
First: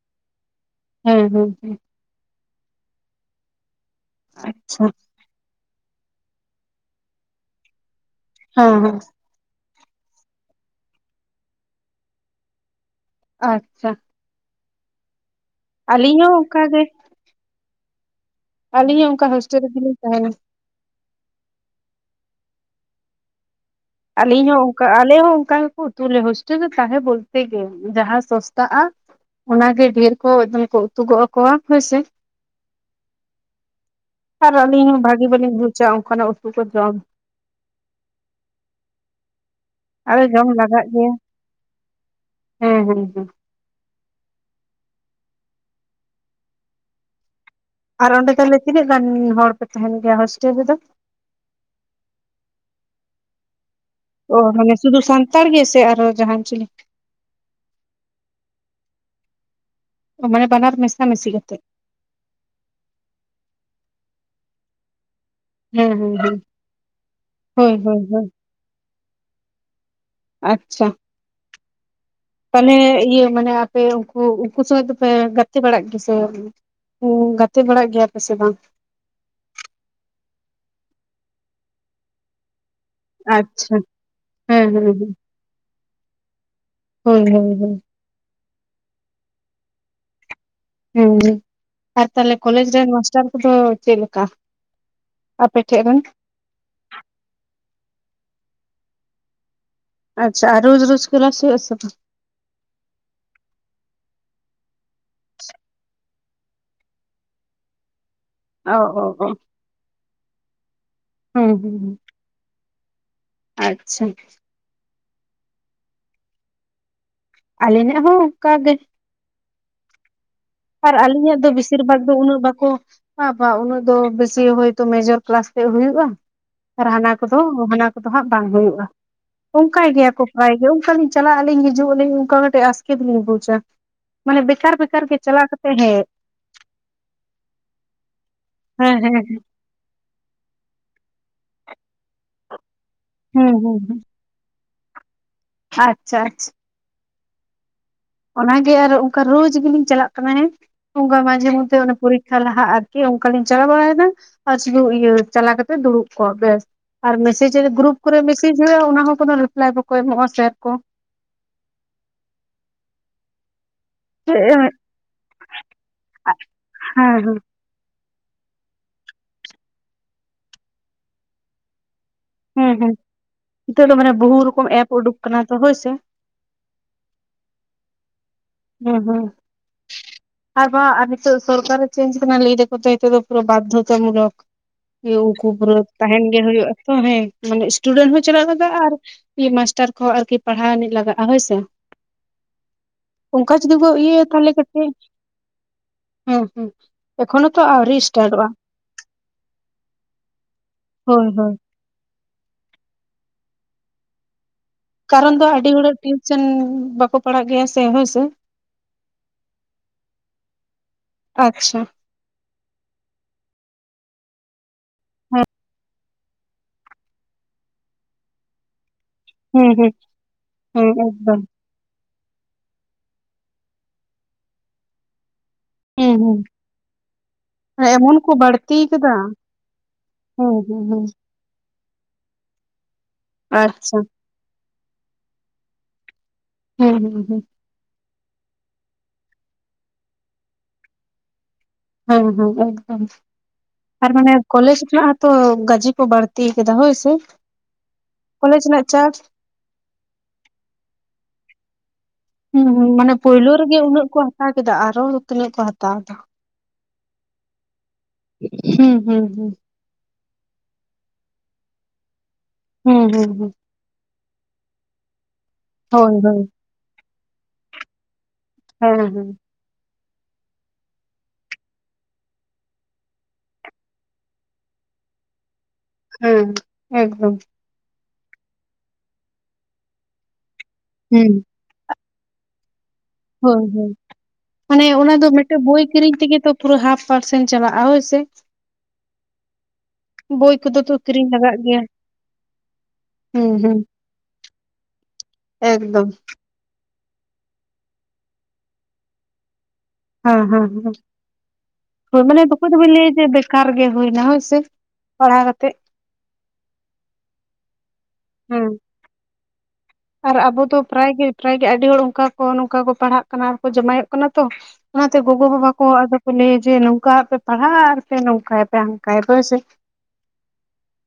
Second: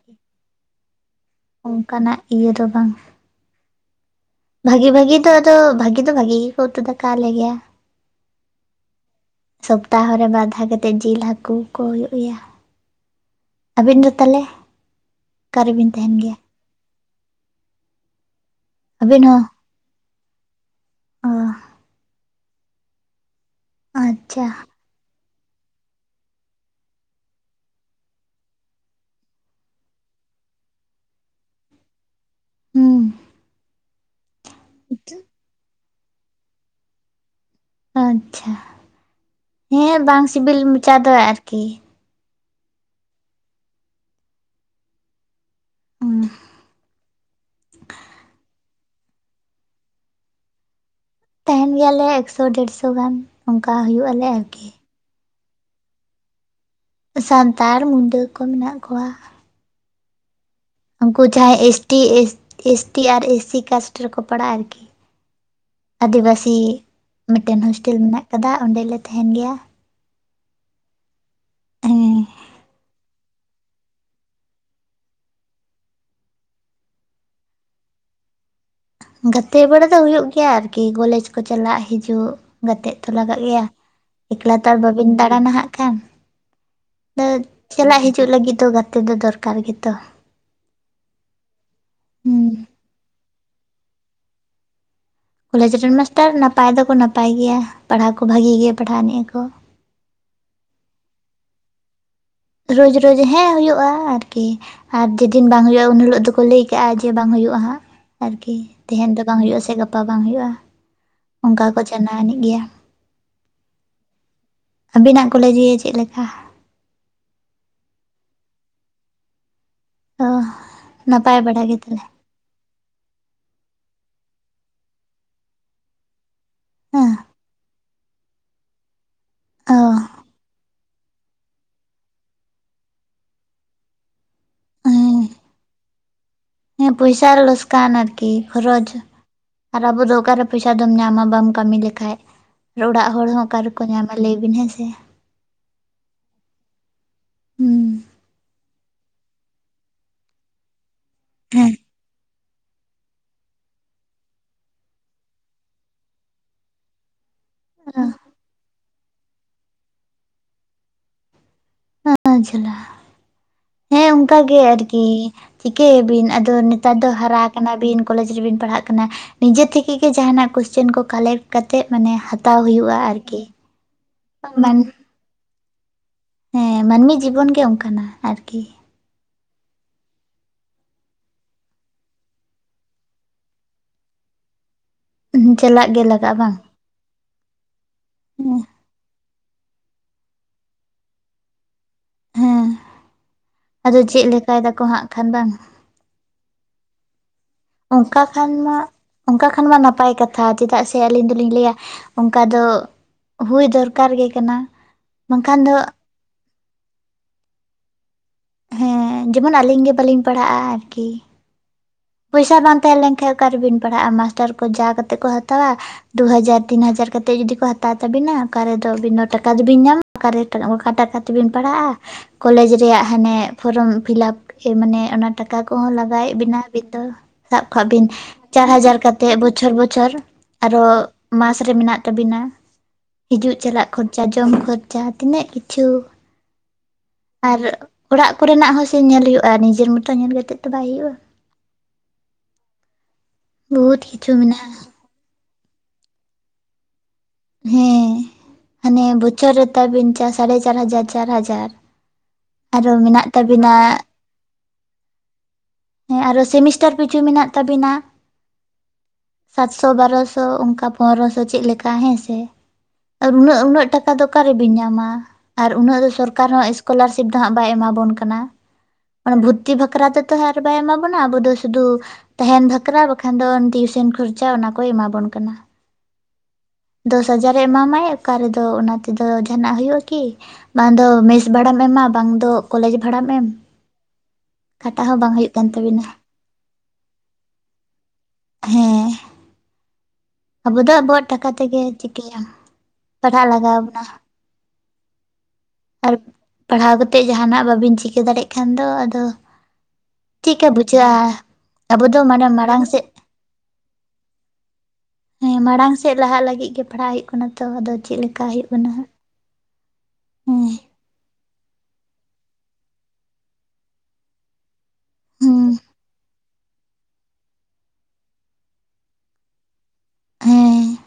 ᱦᱮᱸ ᱦᱮᱸ ᱾ ᱚᱱᱠᱟᱱᱟᱜ ᱤᱭᱟᱹ ᱫᱚ ᱵᱟᱝ ᱾ ᱟᱪᱪᱷᱟ ᱵᱷᱟᱹᱜᱤ ᱵᱷᱟᱹᱜᱤ ᱫᱚ ᱟᱫᱚ ᱵᱷᱟᱹᱜᱤ ᱫᱚ ᱵᱷᱟᱹᱜᱤ ᱜᱮ ᱠᱚ ᱩᱛᱩ ᱫᱟᱠᱟ ᱟᱞᱮ ᱜᱮᱭᱟ ᱾ ᱦᱚᱸ ᱦᱚᱸ᱾ ᱥᱚᱯᱛᱟᱦᱚ ᱨᱮ ᱵᱟᱨᱫᱷᱟᱣ ᱠᱟᱛᱮᱫ ᱡᱤᱞ ᱦᱟᱹᱠᱩ ᱠᱚ ᱦᱩᱭᱩᱜ ᱜᱮᱭᱟ᱾ ᱟᱪᱪᱷᱟ ᱟᱹᱵᱤᱱ ᱫᱚ ᱛᱟᱦᱚᱞᱮ᱾ ᱚᱠᱟ ᱨᱮᱵᱤᱱ ᱛᱟᱦᱮᱱ ᱟᱹᱞᱤᱧ ᱦᱚᱸ ᱜᱮᱭᱟ ᱚᱱᱠᱟ ᱜᱮ᱾ ᱟᱹᱞᱤᱧ ᱦᱚᱸ ᱟᱹᱵᱤᱱ ᱚᱱᱠᱟ ᱦᱳᱥᱴᱮᱞ ᱨᱮᱜᱮᱞᱤᱧ ᱛᱟᱦᱮᱱᱟ᱾ ᱦᱩᱸ ᱟᱪᱪᱷᱟ ᱟᱹᱞᱤᱧ ᱦᱚᱸ ᱚᱱ ᱠᱟ ᱟᱞᱮ ᱦᱚᱸ ᱚᱱᱠᱟ ᱜᱮᱠᱚ ᱩᱛᱩ ᱟᱞᱮ ᱦᱳᱥᱴᱮᱞ ᱨᱮ ᱛᱟᱦᱮᱸ ᱵᱚᱞᱛᱮ ᱜᱮ ᱡᱟᱦᱟᱸ ᱥᱚᱥᱛᱟᱜᱼᱟ᱾ ᱚᱱᱟᱜᱮ ᱰᱷᱮᱨ ᱠᱚ ᱮᱠᱫᱚᱢ ᱠᱚ ᱩᱛᱩ ᱜᱚᱜ ᱟᱠᱚᱣᱟ ᱦᱳᱭᱥᱮ᱾ ᱦᱩᱸ᱾ ᱟᱨ ᱟᱹᱞᱤᱧ ᱦᱚᱸ ᱵᱷᱟᱜᱤ ᱵᱟᱹᱞᱤᱧ ᱵᱩᱡᱟ ᱚᱱᱠᱟᱱᱟᱜ ᱩᱛᱩ ᱠᱚ ᱡᱚᱢ᱾ ᱟᱪᱪᱷᱟ ᱦᱮᱸ ᱟᱫᱚ ᱵᱟᱝ ᱡᱚᱢ ᱥᱤᱵᱤᱞ ᱞᱟᱜᱟᱜ ᱢᱩᱪᱟ ᱜᱮᱭᱟ ᱫᱚ ᱟᱨᱠᱤ᱾ ᱦᱮᱸ, ᱦᱮᱸ, ᱦᱮᱸ ᱾ ᱦᱩᱸ ᱟᱨ ᱚᱸᱰᱮ ᱛᱟᱦᱚᱞᱮ ᱛᱤᱱᱟᱹᱜ ᱜᱟᱱ ᱦᱚᱲ ᱯᱮ ᱛᱟᱦᱮᱱ ᱜᱮᱭᱟ ᱦᱳᱥᱴᱮᱞ ᱨᱮᱫᱚ? ᱛᱟᱦᱮᱱ ᱜᱮᱭᱟᱞᱮ ᱮᱠᱥᱚ ᱰᱮᱲᱥᱚ ᱜᱟᱱ ᱚᱱᱠᱟ ᱦᱩᱭᱩᱜᱼᱟ ᱾ ᱚ ᱢᱟᱱᱮ ᱥᱩᱫᱷᱩ ᱥᱟᱱᱛᱟᱲ ᱜᱮ ᱥᱮ ᱟᱨᱦᱚᱸ ᱡᱟᱦᱟᱱ ᱪᱤᱞᱤ᱾ ᱥᱟᱱᱛᱟᱲ ᱢᱩᱰᱟᱹ ᱠᱚ ᱢᱮᱱᱟᱜ ᱠᱚᱣᱟ᱾ ᱢᱟᱱᱮ ᱵᱟᱱᱟᱨ ᱢᱮᱥᱟ᱾ ᱩᱱᱠᱩ ᱢᱤᱥᱤ ᱡᱟᱦᱟᱸᱭ ᱠᱟᱛᱮᱜ ᱮᱥᱴᱤ ᱮᱥᱴᱤ ᱟᱨ ᱮᱥ ᱥᱤ ᱠᱟᱥᱴ ᱨᱮᱠᱚ ᱯᱟᱲᱟᱜᱼᱟ ᱟᱨᱠᱤ᱾ ᱦᱮᱸ ᱦᱮᱸ ᱦᱮᱸ ᱟᱹᱫᱤᱵᱟᱹᱥᱤ ᱢᱤᱫᱴᱮᱱ ᱦᱳᱭ ᱦᱳᱥᱴᱮᱞ ᱦᱳᱭ ᱢᱮᱱᱟᱜ ᱦᱳᱭ ᱟᱠᱟᱫᱟ ᱚᱸᱰᱮᱞᱮ ᱛᱟᱦᱮᱱ ᱜᱮᱭᱟ᱾ ᱟᱪᱪᱷᱟ᱾ ᱦᱮᱸ᱾ ᱛᱟᱦᱚᱞᱮ ᱤᱭᱟᱹ ᱢᱟᱱᱮ ᱟᱯᱮ ᱩᱱᱠᱩ ᱩᱱᱠᱩ ᱥᱚᱸᱜᱮ ᱫᱚᱯᱮ ᱜᱟᱛᱮ ᱵᱟᱲᱟᱜ ᱜᱮᱥᱮ ᱵᱟᱝ? ᱦᱚᱸ ᱜᱟᱛᱮ ᱵᱟᱲᱟᱜ ᱜᱮᱭᱟ ᱯᱮᱥᱮ ᱵᱟᱝ? ᱜᱟᱛᱮ ᱵᱟᱲᱟ ᱫᱚ ᱦᱩᱭᱩᱜ ᱜᱮᱭᱟ ᱟᱨᱠᱤ ᱠᱚᱞᱮᱡᱽ ᱠᱚ ᱪᱟᱞᱟᱜ ᱦᱤᱡᱩᱜ ᱜᱟᱛᱮᱜ ᱾ ᱜᱟᱛᱮ ᱞᱟᱜᱟᱜ ᱜᱮᱭᱟ ᱟᱪᱪᱷᱟ ᱮᱠᱞᱟ ᱛᱚ ᱦᱮᱸ ᱟᱨ ᱦᱮᱸ ᱵᱟᱟᱹᱵᱤᱱ ᱦᱮᱸ ᱫᱟᱬᱟᱱᱟ ᱦᱟᱜ ᱠᱷᱟᱱ᱾ ᱦᱳᱭ ᱟᱫᱚ ᱦᱳᱭ ᱦᱳᱭ ᱪᱟᱞᱟᱜ ᱦᱤᱡᱩᱜ ᱞᱟᱹᱜᱤᱫ ᱫᱚ ᱜᱟᱛᱮ ᱫᱚ ᱫᱚᱨᱠᱟᱨ ᱜᱮᱛᱚ᱾ ᱦᱩᱸ ᱟᱨ ᱛᱟᱞᱮ ᱦᱩᱸ ᱠᱚᱞᱮᱡᱽ ᱨᱮ ᱢᱟᱥᱴᱟᱨ ᱠᱚ ᱪᱮᱫ ᱞᱮᱠᱟ? ᱟᱯᱮ ᱠᱚᱞᱮᱡᱽ ᱴᱷᱮᱡ ᱨᱮᱱ ᱢᱟᱥᱴᱟᱨ ᱱᱟᱯᱟᱭ ᱫᱚᱠᱚ ᱱᱟᱯᱟᱭ ᱜᱮᱭᱟ ᱯᱟᱲᱦᱟᱣ ᱠᱚ ᱵᱷᱟᱜᱤ ᱜᱮᱭᱟ ᱯᱟᱲᱦᱟᱣ ᱟᱱᱮᱡ ᱟᱠᱚ᱾ ᱟᱪᱪᱷᱟ ᱟᱨ ᱨᱳᱡᱽ ᱨᱳᱡᱽ ᱠᱟᱞᱟᱥ ᱦᱩᱭᱩᱜᱼᱟ ᱥᱮ ᱵᱟᱝ? ᱨᱚᱡᱽ ᱨᱚᱡᱽ ᱦᱮᱸ ᱦᱩᱭᱩᱜᱼᱟ ᱟᱨᱠᱤ ᱟᱨ ᱡᱮᱫᱤᱱ ᱵᱟᱝ ᱦᱩᱭᱩᱜᱼᱟ ᱩᱱ ᱦᱤᱞᱳᱜ ᱫᱚᱠᱚ ᱞᱟᱹᱭ ᱠᱮᱫ᱾ ᱪᱤᱠᱟᱹᱜᱼᱟ ᱡᱮ ᱵᱟᱝ ᱦᱩᱭᱩᱜᱼᱟ ᱦᱟᱸᱜ ᱟᱨᱠᱤ ᱚ ᱚ ᱛᱮᱦᱮᱱ ᱫᱚ ᱚ ᱵᱟᱝ ᱦᱩᱭᱩᱜᱼᱟ ᱥᱮ ᱜᱟᱯᱟ ᱵᱟᱝ ᱦᱩᱭᱩᱜᱼᱟ᱾ ᱦᱩᱸ ᱚᱱᱠᱟ ᱠᱚ ᱡᱟᱱᱟᱣᱱᱤᱡ ᱜᱮᱭᱟ᱾ ᱟᱪᱪᱷᱟᱻ᱾ ᱟᱵᱤᱱᱟᱜ ᱠᱚᱞᱮᱡᱽ ᱜᱮ ᱪᱮᱫ ᱞᱮᱠᱟ? ᱟᱞᱮᱱᱟᱜ ᱦᱚᱸ ᱚᱱᱠᱟᱜᱮ᱾ ᱚᱸ᱾ ᱟᱨ ᱟᱹᱞᱤᱧᱟᱜ ᱫᱚ ᱵᱮᱥᱤᱨ ᱵᱷᱟᱜᱽ ᱫᱚ ᱩᱱᱟᱹᱜ ᱵᱟᱠᱚ᱾ ᱵᱟ ᱵᱟᱝ ᱩᱱᱟᱹᱜ ᱫᱚ ᱵᱮᱥᱤ ᱦᱚᱭᱛᱳ ᱢᱮᱡᱚᱨ ᱠᱟᱞᱟᱥ ᱛᱮᱫ ᱦᱩᱭᱩᱜᱼᱟ ᱟᱨ ᱦᱮᱸ ᱦᱟᱱᱟ ᱠᱚᱫᱚ ᱾ ᱫᱚ ᱦᱟᱸᱜ ᱵᱟᱝ ᱦᱩᱭᱩᱜᱼᱟ ᱚ ᱚᱱᱠᱟᱭ ᱜᱮᱭᱟ ᱠᱚ ᱯᱟᱨᱟᱭ ᱜᱮ ᱚᱱᱠᱟᱞᱤᱧ᱾ ᱪᱟᱞᱟᱜ ᱟᱹᱞᱤᱧ ᱦᱤᱡᱩᱜ ᱟᱹᱞᱤᱧ ᱚᱱᱠᱟ ᱠᱟᱹᱴᱤᱡ ᱟᱥᱠᱮᱛ ᱫᱚᱞᱤᱧ ᱵᱩᱡᱟ ᱢᱟᱱᱮ ᱵᱮᱠᱟᱨ ᱵᱮᱠᱟᱨ ᱦᱮᱸ ᱫᱚ᱾ ᱪᱟᱞᱟᱣ ᱠᱟᱛᱮᱜ ᱦᱮᱡᱸ᱾ ᱦᱮᱸ ᱯᱚᱭᱥᱟ ᱞᱚᱥ ᱠᱟᱱ ᱟᱨᱠᱤ ᱠᱷᱚᱨᱚᱪ᱾ ᱦᱮᱸ ᱦᱮᱸ ᱟᱨ ᱟᱵᱚ ᱫᱚ ᱚᱠᱟᱨᱮ ᱯᱚᱭᱥᱟ ᱫᱚᱢ ᱧᱟᱢᱟ ᱵᱟᱢ ᱠᱟᱹᱢᱤ ᱞᱮᱠᱷᱟᱱᱡ ᱚᱲᱟᱜ ᱦᱚᱲ ᱦᱚᱸ ᱦᱩᱸ ᱚᱠᱟᱮᱠᱚ ᱦᱩᱸ ᱧᱟᱢᱟ᱾ ᱞᱟᱹᱭ ᱵᱤᱱ ᱦᱮᱸ ᱥᱮ᱾ ᱟᱪᱪᱷᱟ ᱟᱪᱪᱷᱟ᱾ ᱦᱩᱸ᱾ ᱚᱱᱟᱜᱮ ᱟᱨ ᱚᱱᱠᱟ ᱨᱳᱡ ᱜᱮᱞᱤᱤᱧ ᱪᱟᱞᱟᱜ ᱠᱟᱱᱟ ᱚᱱᱠᱟ ᱢᱟᱡᱷᱮ ᱦᱮᱸ ᱢᱚᱫᱽᱫᱷᱮ ᱯᱚᱨ᱾ ᱛᱟᱦᱚᱞ ᱟᱨᱠᱤ ᱚᱱᱠᱟᱞᱤᱤᱧ ᱪᱟᱞᱟᱣ ᱵᱟᱲᱟᱭᱮᱫᱱᱟ ᱟᱨ ᱤᱭᱟᱹ ᱪᱟᱞᱟᱣ ᱠᱟᱛᱮ ᱫᱩᱲᱩᱵ ᱠᱚᱜᱼᱟ ᱵᱮᱥ᱾ ᱟᱨ ᱢᱮᱥᱮᱡᱽ ᱨᱮ ᱜᱽᱨᱩᱯ ᱚ ᱠᱚᱨᱮ ᱢᱮᱥᱮ ᱦᱩᱭᱩᱜᱼᱟ ᱚᱱᱟ ᱦᱚᱸ ᱠᱳᱱᱳ ᱨᱤᱯᱞᱟᱭ ᱵᱟᱠᱚ ᱮᱢᱚᱜᱼᱟ ᱥᱮᱨ ᱠᱚ᱾ ᱚᱸ ᱡᱟᱞᱟ ᱦᱮᱸ ᱚᱱᱠᱟ ᱜᱮ ᱦᱮᱸ ᱟᱨᱠᱤ ᱪᱤᱠᱟᱹᱭᱟᱵᱤᱱ ᱟᱫᱚ ᱱᱮᱛᱟᱨ ᱫᱚ ᱦᱮᱸ ᱦᱟᱨᱟ ᱠᱟᱱᱟ ᱵᱤᱱ ᱠᱚᱞᱮᱡᱽ ᱨᱮᱵᱤᱱ ᱯᱟᱲᱦᱟᱜ ᱠᱟᱱᱟ ᱱᱤᱡᱮ ᱛᱮ ᱜᱮ ᱡᱟᱦᱟᱱᱟᱜ ᱠᱚᱥᱪᱮᱱ ᱠᱚ ᱠᱟᱞᱮᱠᱴ ᱠᱟᱛᱮᱫ ᱢᱟᱱᱮ ᱦᱟᱛᱟᱣ ᱦᱩᱸ ᱦᱩᱸ ᱦᱩᱭᱩᱜᱼᱟ ᱟᱨᱠᱤ ᱱᱤᱛ ᱫᱚ ᱢᱟᱱᱮ ᱵᱚᱦᱩ ᱨᱚᱠᱚᱢ ᱢᱟᱱ ᱮᱯ ᱩᱰᱩᱠ ᱟᱠᱟᱱᱟ ᱛᱚ ᱦᱳᱭ ᱥᱮ ᱦᱮᱸ ᱢᱟᱹᱱᱢᱤ ᱡᱤᱵᱚᱱ ᱜᱮ ᱚᱱᱠᱟᱱᱟ ᱟᱨᱠᱤ ᱦᱩᱸ ᱦᱩᱸ ᱟᱨ ᱵᱟᱝ ᱟᱨ ᱱᱤᱛᱚᱜ ᱥᱚᱨᱠᱟᱨ ᱮ ᱪᱮᱧᱡᱽ ᱠᱟᱱᱟ ᱞᱟᱹᱭ ᱫᱟᱠᱚ ᱛᱚ ᱱᱤᱛᱚᱜ ᱫᱚ ᱯᱩᱨᱟᱹ ᱵᱟᱫᱷᱚᱛᱟᱢᱩᱞᱚᱠ ᱩᱱᱠᱩ ᱯᱩᱨᱟᱹ ᱪᱟᱞᱟᱜ ᱛᱟᱦᱮᱱ ᱞᱟᱜᱟᱜᱼᱟ ᱜᱮ ᱵᱟᱝ ᱦᱩᱭᱩᱜᱼᱟ ᱛᱚ ᱦᱮᱸ ᱢᱟᱱᱮ ᱤᱥᱴᱩᱰᱮᱱᱴ ᱦᱚᱸ ᱪᱟᱞᱟᱜ ᱞᱟᱜᱟᱜᱼᱟ ᱟᱨ ᱢᱟᱥᱴᱟᱨ ᱠᱚᱦᱚᱸ ᱟᱨᱠᱤ ᱯᱟᱲᱦᱟᱣ ᱟᱱᱤᱡ ᱞᱟᱜᱟᱜᱼᱟ ᱦᱳᱭ ᱥᱮ ᱦᱮᱸ ᱚᱱᱠᱟ ᱡᱩᱫᱤ ᱠᱚ ᱟᱫᱚ ᱪᱮᱫ ᱤᱭᱟᱹᱭᱟ ᱛᱟᱦᱞᱮ ᱞᱮᱠᱟᱭ ᱫᱟᱠᱚ ᱠᱟᱹᱴᱤᱡ ᱦᱟᱸᱜ ᱠᱷᱟᱱ ᱵᱟᱝ ᱦᱮᱸ ᱦᱮᱸ ᱮᱠᱷᱚᱱᱳ ᱛᱚ ᱟᱹᱣᱨᱤ ᱚᱱᱠᱟ ᱥᱴᱟᱴᱚᱜᱼᱟ ᱠᱷᱟᱱ ᱢᱟ ᱚᱱᱠᱟ ᱠᱷᱟᱱ ᱢᱟ ᱱᱟᱯᱟᱭ ᱠᱟᱛᱷᱟ ᱪᱮᱫᱟᱜ ᱥᱮ ᱦᱳᱭ ᱟᱹᱞᱤᱧ ᱦᱳᱭ ᱫᱚᱞᱤᱧ ᱞᱟᱹᱭᱟ᱾ ᱚᱱᱠᱟ ᱫᱚ ᱦᱩᱭ ᱫᱚᱨᱠᱟᱨ ᱜᱮ ᱠᱟᱱᱟ᱾ ᱠᱟᱨᱚᱱ ᱫᱚ ᱟᱹᱰᱤ ᱦᱚᱲᱟᱜ ᱴᱤᱭᱩᱥᱮᱱ ᱵᱟᱠᱚ ᱯᱟᱲᱦᱟᱜ ᱜᱮᱭᱟ ᱥᱮ ᱦᱮᱸᱥᱮ᱾ ᱦᱮᱸ ᱡᱮᱢᱚᱱ ᱟᱹᱞᱤᱧ ᱜᱮ ᱵᱟᱹᱞᱤᱧ ᱯᱟᱲᱦᱟᱜᱼᱟ ᱟᱨᱠᱤ ᱟᱪᱪᱷᱟ ᱯᱚᱭᱥᱟ ᱵᱟᱝ ᱛᱟᱦᱮᱸ ᱞᱮᱱᱠᱷᱟᱡ ᱚᱠᱟ ᱨᱮ ᱵᱮᱱ ᱯᱟᱲᱦᱟᱜᱼᱟ ᱢᱟᱥᱴᱟᱨ ᱠᱚ ᱡᱟ ᱠᱟᱛᱮᱫ ᱠᱚ ᱦᱟᱛᱟᱣᱟ ᱫᱩ ᱦᱟᱡᱟᱨ ᱛᱤᱱ ᱦᱟᱡᱟᱨ ᱠᱟᱛᱮᱫ ᱡᱩᱫᱤ ᱠᱚ ᱦᱟᱛᱟᱣ ᱛᱟᱵᱤᱱᱟ ᱚᱠᱟ ᱨᱮ ᱫᱚ ᱟᱵᱤᱱ ᱫᱚ ᱴᱟᱠᱟ ᱦᱩᱸ ᱫᱚᱵᱤᱱ ᱦᱩᱸ ᱧᱟᱢᱟ ᱚᱠᱟ ᱨᱮ ᱚᱠᱟ ᱦᱮᱸ ᱴᱟᱠᱟ ᱮᱠᱫᱚᱢ ᱛᱮᱵᱤᱱ ᱯᱟᱲᱦᱟᱜᱼᱟ ᱠᱚᱞᱮᱡᱽ ᱨᱮᱭᱟᱜ ᱦᱟᱱᱮ ᱯᱷᱨᱚᱢ ᱯᱷᱤᱞᱟᱯ ᱢᱟᱱᱮ ᱚᱱᱟ ᱴᱟᱠᱟ ᱠᱚᱦᱚᱸ ᱦᱩᱸ ᱞᱟᱜᱟᱣᱮᱫ ᱦᱩᱸ ᱵᱤᱱᱟ ᱟᱹᱵᱤᱱ ᱫᱚ ᱥᱟᱵ ᱠᱟᱜ ᱵᱤᱱ ᱮᱢᱚᱱ ᱠᱚ ᱪᱟᱨ ᱵᱟᱹᱲᱛᱤ ᱦᱟᱡᱟᱨ ᱠᱟᱫᱟ ᱠᱟᱛᱮᱫ ᱵᱚᱪᱷᱚᱨ ᱵᱚᱪᱷᱚᱨ ᱦᱩᱸ ᱦᱩᱸ ᱟᱨᱦᱚ ᱦᱩᱸ ᱢᱟᱥ ᱨᱮ ᱢᱮᱱᱟᱜ ᱛᱟᱵᱤᱱᱟ ᱦᱤᱡᱩᱜ ᱪᱟᱞᱟᱜ ᱟᱪᱪᱷᱟ ᱠᱷᱚᱨᱪᱟ ᱡᱚᱢ ᱠᱷᱚᱨᱪᱟ ᱛᱤᱱᱟᱹᱜ ᱠᱤᱪᱷᱩ ᱦᱩᱸ ᱦᱩᱸ ᱦᱩᱸ ᱟᱨ ᱚᱲᱟᱜ ᱠᱚᱨᱮᱱᱟᱜ ᱦᱚᱸ ᱥᱮ ᱧᱮᱞ ᱦᱩᱭᱩᱜᱼᱟ, ᱱᱤᱡᱮᱨ ᱢᱚᱛᱚ ᱧᱮᱞ ᱠᱟᱛᱮᱜ ᱛᱚ ᱵᱟᱭ ᱦᱳᱭᱳᱜᱼᱟ ᱾ ᱦᱳᱭᱸ ᱦᱳᱭᱸ ᱮᱠᱫᱚᱢ, ᱵᱚᱦᱩᱛ ᱟᱨ ᱠᱤᱪᱷᱩ ᱢᱟᱱᱮ ᱢᱮᱱᱟᱜᱼᱟ ᱠᱚᱞᱮᱡᱽ ᱨᱮᱱᱟᱜ ᱦᱚᱛᱚ ᱛᱚ ᱜᱟᱡᱮ ᱠᱚ ᱵᱟᱹᱲᱛᱤ ᱠᱟᱫᱟ ᱦᱳᱭ ᱥᱮᱢ ᱦᱮᱸ, ᱦᱟᱱᱮ ᱵᱚᱪᱷᱚᱨ ᱨᱮ ᱛᱟᱵᱮᱱ ᱪᱟᱥ ᱥᱟᱲᱮ ᱪᱟᱨ ᱦᱟᱡᱟᱨ ᱪᱟᱨ ᱦᱟᱡᱟᱨ ᱾ ᱦᱩᱸ ᱦᱩᱸ ᱢᱟᱱᱮ ᱯᱳᱭᱞᱳ ᱨᱮᱜᱮ ᱩᱱᱟᱹᱜ ᱠᱚ ᱦᱟᱛᱟᱣ ᱠᱮᱫᱟ, ᱟᱨᱚ ᱫᱚ ᱛᱤᱱᱟᱹᱜ ᱠᱚ ᱦᱟᱛᱟᱣ ᱮᱫᱟ ᱦᱮᱸ ᱟᱨᱦᱚ ᱥᱮᱢᱤᱥᱴᱟᱨ ᱠᱤᱪᱷᱩ ᱢᱮᱱᱟᱜ ᱛᱟᱵᱤᱱᱟ? ᱦᱩᱸ ᱦᱩᱸ ᱦᱩᱸ ᱥᱚ ᱵᱟᱨᱚᱥᱚ ᱚᱱᱠᱟ ᱯᱚᱱᱮᱨᱚᱥᱚ ᱪᱮᱫ ᱞᱮᱠᱟ ᱦᱮᱸ ᱥᱮ, ᱦᱩᱸ ᱟᱨ ᱦᱩᱸ ᱦᱩᱸ ᱦᱩᱸ ᱩᱱᱟᱹᱜ ᱩᱱᱟᱹᱜ ᱴᱟᱠᱟ ᱚᱠᱟ ᱫᱚ ᱚᱠᱟᱨᱮᱵᱤᱱ ᱧᱟᱢᱟ, ᱟᱨ ᱩᱱᱟᱹᱜ ᱫᱚ ᱦᱳᱭ ᱦᱳᱭ ᱥᱚᱨᱠᱟᱨ ᱦᱚᱸ ᱥᱠᱚᱞᱟᱨᱥᱤᱯ ᱫᱚ ᱦᱟᱸᱜ ᱵᱟᱭ ᱮᱢᱟᱵᱚᱱ ᱠᱟᱱᱟ ᱦᱮᱸ ᱾ ᱦᱮᱸ ᱢᱟᱱᱮ ᱵᱷᱩᱛᱤ ᱵᱟᱠᱷᱨᱟ ᱛᱮᱛᱚ ᱦᱟᱸᱜ ᱵᱟᱭ ᱮᱢᱟᱵᱚᱱᱟ, ᱟᱵᱚ ᱫᱚ ᱥᱩᱫᱩ ᱛᱟᱦᱮᱱ ᱵᱷᱟᱠᱷᱨᱟ ᱵᱟᱠᱷᱟᱱ ᱫᱚ ᱴᱤᱭᱩᱥᱚᱱ ᱠᱷᱚᱨᱪᱟ ᱚᱱᱟ ᱠᱚᱭ ᱮᱢᱟᱵᱚᱱ ᱠᱟᱱᱟ ᱾ ᱦᱩᱸ ᱦᱩᱸ ᱫᱚᱥ ᱦᱟᱡᱟᱨᱮ ᱮᱢᱟᱢᱟᱭ ᱚᱠᱟ ᱨᱮᱫᱚ ᱚᱱᱟ ᱛᱮᱫᱚ ᱡᱟᱦᱟᱱᱟᱜ ᱦᱩᱭᱩᱜᱼᱟ ᱠᱤ, ᱵᱟᱝ ᱫᱚ ᱦᱩᱸ ᱢᱮᱥ ᱵᱷᱟᱲᱟᱢ ᱮᱢᱟ ᱵᱟᱝ ᱫᱚ ᱠᱚᱞᱮᱡᱽ ᱵᱷᱟᱲᱟᱢ ᱮᱢ ᱾ ᱦᱳᱭ ᱦᱳᱭ ᱢᱟᱱᱮ ᱚᱱᱟ ᱫᱚ ᱢᱤᱫᱴᱮᱝ ᱵᱳᱭ ᱠᱤᱨᱤᱧ ᱛᱮᱜᱮ ᱛᱚ ᱯᱩᱨᱟᱹ ᱦᱟᱯ ᱯᱟᱨᱥᱮᱱ ᱪᱟᱞᱟᱜᱼᱟ ᱦᱳᱭ ᱥᱮ᱾ ᱦᱮᱸ ᱵᱳᱭ ᱟᱵᱚ ᱠᱚᱫᱚ ᱫᱚ ᱛᱚ ᱟᱵᱚᱣᱟᱜ ᱠᱤᱨᱤᱧ ᱴᱟᱠᱟ ᱞᱟᱜᱟᱜ ᱛᱮᱜᱮ ᱜᱮᱭᱟ ᱪᱤᱠᱟᱹᱭᱟᱢ ᱾ ᱯᱟᱲᱦᱟᱜ ᱦᱩᱸ ᱞᱟᱜᱟᱣ ᱦᱩᱸ, ᱵᱚᱱᱟ ᱮᱜᱽᱫᱚᱢ ᱟᱨ ᱯᱟᱲᱦᱟᱣ ᱠᱟᱛᱮᱫ ᱡᱟᱦᱟᱱᱟᱜ ᱵᱟᱵᱤᱱ ᱪᱤᱠᱟᱹ ᱫᱟᱲᱮᱜ ᱠᱷᱟᱱ ᱫᱚ ᱟᱫᱚ ᱦᱮᱸ ᱦᱮᱸ ᱪᱮᱫᱠᱟ ᱦᱮᱸ, ᱵᱩᱡᱷᱟᱹᱜᱼᱟ ᱟᱵᱚ ᱫᱚ ᱦᱳᱭ ᱢᱟᱱᱮ ᱛᱚᱠᱚᱭ ᱢᱟᱲᱟᱝ ᱫᱚᱵᱤᱱ ᱥᱮᱫ ᱞᱟᱹᱭᱟ ᱡᱮ ᱵᱮᱠᱟᱨ ᱜᱮ ᱦᱩᱭᱱᱟ ᱦᱳᱭ ᱥᱮ ᱾ ᱦᱮᱸ ᱢᱟᱲᱟᱝ ᱥᱮᱫ ᱞᱟᱦᱟᱜ ᱞᱟᱹᱜᱤᱫ ᱜᱮ ᱯᱟᱲᱦᱟᱜ ᱦᱩᱭᱩᱜ ᱠᱟᱱᱟ ᱛᱚ, ᱟᱫᱚ ᱪᱮᱫ ᱞᱮᱠᱟ, ᱦᱮᱸ ᱦᱩᱭᱩᱜ ᱠᱟᱱᱟ ᱟᱨ ᱟᱵᱚ ᱦᱟᱸᱜ ᱫᱚ ᱦᱮᱸ ᱯᱨᱟᱭ ᱜᱮ ᱯᱨᱟᱭ ᱜᱮ ᱟᱹᱰᱤ ᱦᱚᱲ ᱚᱱᱠᱟ ᱠᱚ ᱱᱚᱝᱠᱟ ᱠᱚ ᱯᱟᱲᱦᱟᱜ ᱠᱟᱱᱟ, ᱟᱨ ᱠᱚ ᱡᱟᱢᱟᱭᱚᱜ ᱠᱟᱱᱟ ᱛᱚ ᱾ ᱚᱱᱟᱛᱮ ᱜᱚᱜᱚ ᱦᱩᱸ ᱵᱟᱵᱟ ᱠᱚ ᱟᱫᱚ ᱠᱚ ᱞᱟᱹᱭᱟ ᱡᱮ ᱱᱚᱝᱠᱟ ᱯᱮ ᱯᱟᱲᱦᱟᱜᱟ ᱟᱨ ᱯᱮ ᱱᱚᱝᱠᱟᱭ ᱯᱮ, ᱦᱟᱱᱠᱟᱭ ᱯᱮ, ᱦᱳᱭ ᱥᱮ ᱾ ᱦᱮᱸ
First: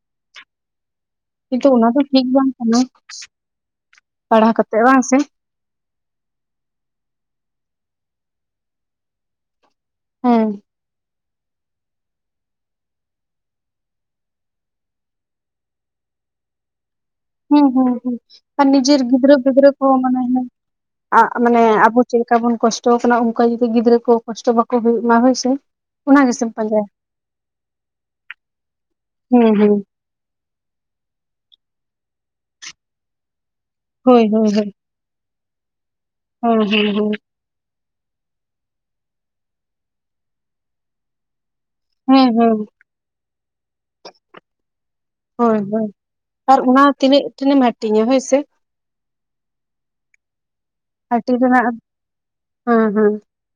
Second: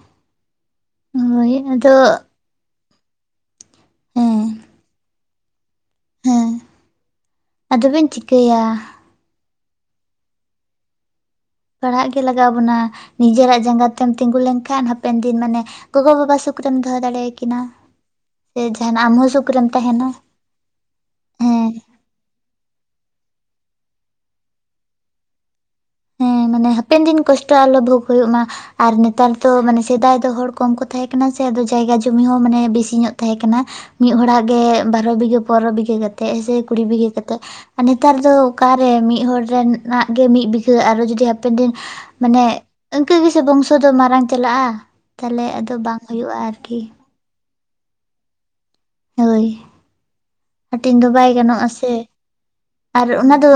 ᱦᱳᱭ ᱠᱤᱱᱛᱩ ᱚᱱᱟ ᱟᱫᱚ ᱫᱚ ᱴᱷᱤᱠ ᱵᱟᱝ ᱦᱮᱸ ᱯᱟᱲᱦᱟᱣ ᱠᱟᱛᱮ ᱵᱟᱝ ᱥᱮ, ᱦᱮᱸ, ᱟᱫᱚ ᱵᱮᱱ ᱪᱤᱠᱟᱹᱭᱟ ᱾ ᱦᱮᱸ ᱯᱟᱲᱦᱟᱜ ᱜᱮ ᱞᱟᱜᱟᱣ ᱵᱚᱱᱟ᱾ ᱱᱤᱡᱮᱨᱟᱜ ᱡᱟᱸᱜᱟ ᱛᱮᱢ ᱛᱤᱸᱜᱩ ᱞᱮᱱᱠᱷᱟᱱ ᱦᱟᱯᱮᱱ ᱫᱤᱱ ᱢᱟᱱᱮ- ᱜᱚᱜᱚ-ᱵᱟᱵᱟ ᱥᱩᱠ ᱨᱮᱢ ᱫᱚᱦᱚ ᱫᱟᱲᱮ ᱦᱩᱸ ᱦᱩᱸ ᱦᱩᱸ᱾ ᱟᱨ ᱱᱤᱡᱮᱨ ᱜᱤᱫᱽᱨᱟᱹ ᱥᱩᱠ ᱨᱮᱢ ᱯᱤᱫᱽᱨᱟᱹ ᱠᱚ ᱛᱟᱦᱮᱱᱟ ᱢᱟᱱᱮ ᱟᱜ ᱢᱟᱱᱮ ᱦᱮᱸ ᱟᱵᱚ- ᱪᱮᱫ ᱞᱮᱠᱟ ᱵᱚᱱ ᱠᱚᱥᱴᱚ ᱟᱠᱟᱱᱟ, ᱚᱱᱠᱟ ᱡᱩᱚᱫᱤ ᱜᱤᱫᱽᱨᱟᱹ ᱠᱚ ᱠᱚᱥᱴᱚ ᱵᱟᱠᱚ ᱦᱩᱭᱩᱜ ᱢᱟ ᱦᱳᱭᱥᱮ᱾ ᱦᱮᱸ ᱢᱟᱱᱮ ᱦᱟᱯᱮᱱ ᱫᱤᱱ ᱠᱚᱥᱴᱚ ᱟᱞᱚ ᱵᱷᱳᱜᱽ ᱦᱩᱭᱩᱜ ᱢᱟ᱾ ᱟᱨ ᱱᱮᱛᱟᱨ ᱫᱚ ᱦᱮᱸ ᱦᱮᱸ ᱢᱟᱱᱮ ᱥᱮᱫᱟᱭ ᱫᱚ ᱦᱚᱲ- ᱠᱚᱢ ᱠᱚ ᱛᱟᱦᱮᱸ ᱠᱟᱱᱟ ᱥᱮ, ᱟᱫᱚ ᱡᱟᱭᱜᱟ ᱡᱩᱢᱤ ᱦᱚᱸ ᱢᱟᱱᱮ ᱵᱮᱥᱤ ᱧᱚᱜ ᱛᱟᱦᱮᱸ ᱠᱟᱱᱟ᱾ ᱢᱤᱫ ᱦᱳᱭ ᱦᱚᱲᱟᱜ ᱦᱳᱭ ᱦᱳᱭ ᱜᱮ- ᱵᱟᱨᱚ ᱵᱤᱜᱷᱟᱹ ᱯᱚᱱᱨᱚ ᱵᱤᱜᱷᱟᱹ ᱠᱟᱛᱮᱫ, ᱦᱮᱸ ᱥᱮ ᱠᱩᱲᱤ ᱵᱤᱜᱷᱟᱹ ᱠᱟᱛᱮᱫ᱾ ᱟᱨ ᱱᱮᱛᱟᱨ ᱫᱚ ᱚᱠᱟᱨᱮ ᱢᱤᱫ ᱦᱚᱲ ᱨᱮᱱᱟᱜ ᱜᱮ ᱢᱤᱫ ᱵᱤᱜᱷᱟᱹ ᱟᱨᱚ ᱡᱩᱫᱤ ᱦᱟ- ᱦᱟᱯᱮᱱ ᱫᱤᱱ ᱦᱮᱸ ᱢᱟᱱᱮ ᱦᱮᱸ ᱤᱱᱠᱟᱹ ᱜᱮᱥᱮ ᱵᱚᱝᱥᱚ ᱫᱚ ᱢᱟᱨᱟᱝ ᱪᱟᱞᱟᱜᱼᱟ᱾ ᱛᱟᱦᱚᱞᱮ ᱦᱳᱭ ᱟᱫᱚ ᱦᱳᱭ ᱵᱟᱝ ᱦᱩᱭᱩᱜᱼᱟ ᱟᱨ ᱟᱨᱠᱤ᱾ ᱚᱱᱟ ᱛᱤᱱᱟᱹᱜ ᱮᱢ ᱦᱟᱴᱤᱧᱟ ᱦᱳᱭ ᱥᱮ ᱦᱳᱭ, ᱦᱟᱹᱴᱤᱧ ᱫᱚ ᱵᱟᱭ ᱜᱟᱱᱚᱜᱼᱟ ᱥᱮ, ᱟᱨ ᱚᱱᱟ ᱫᱚ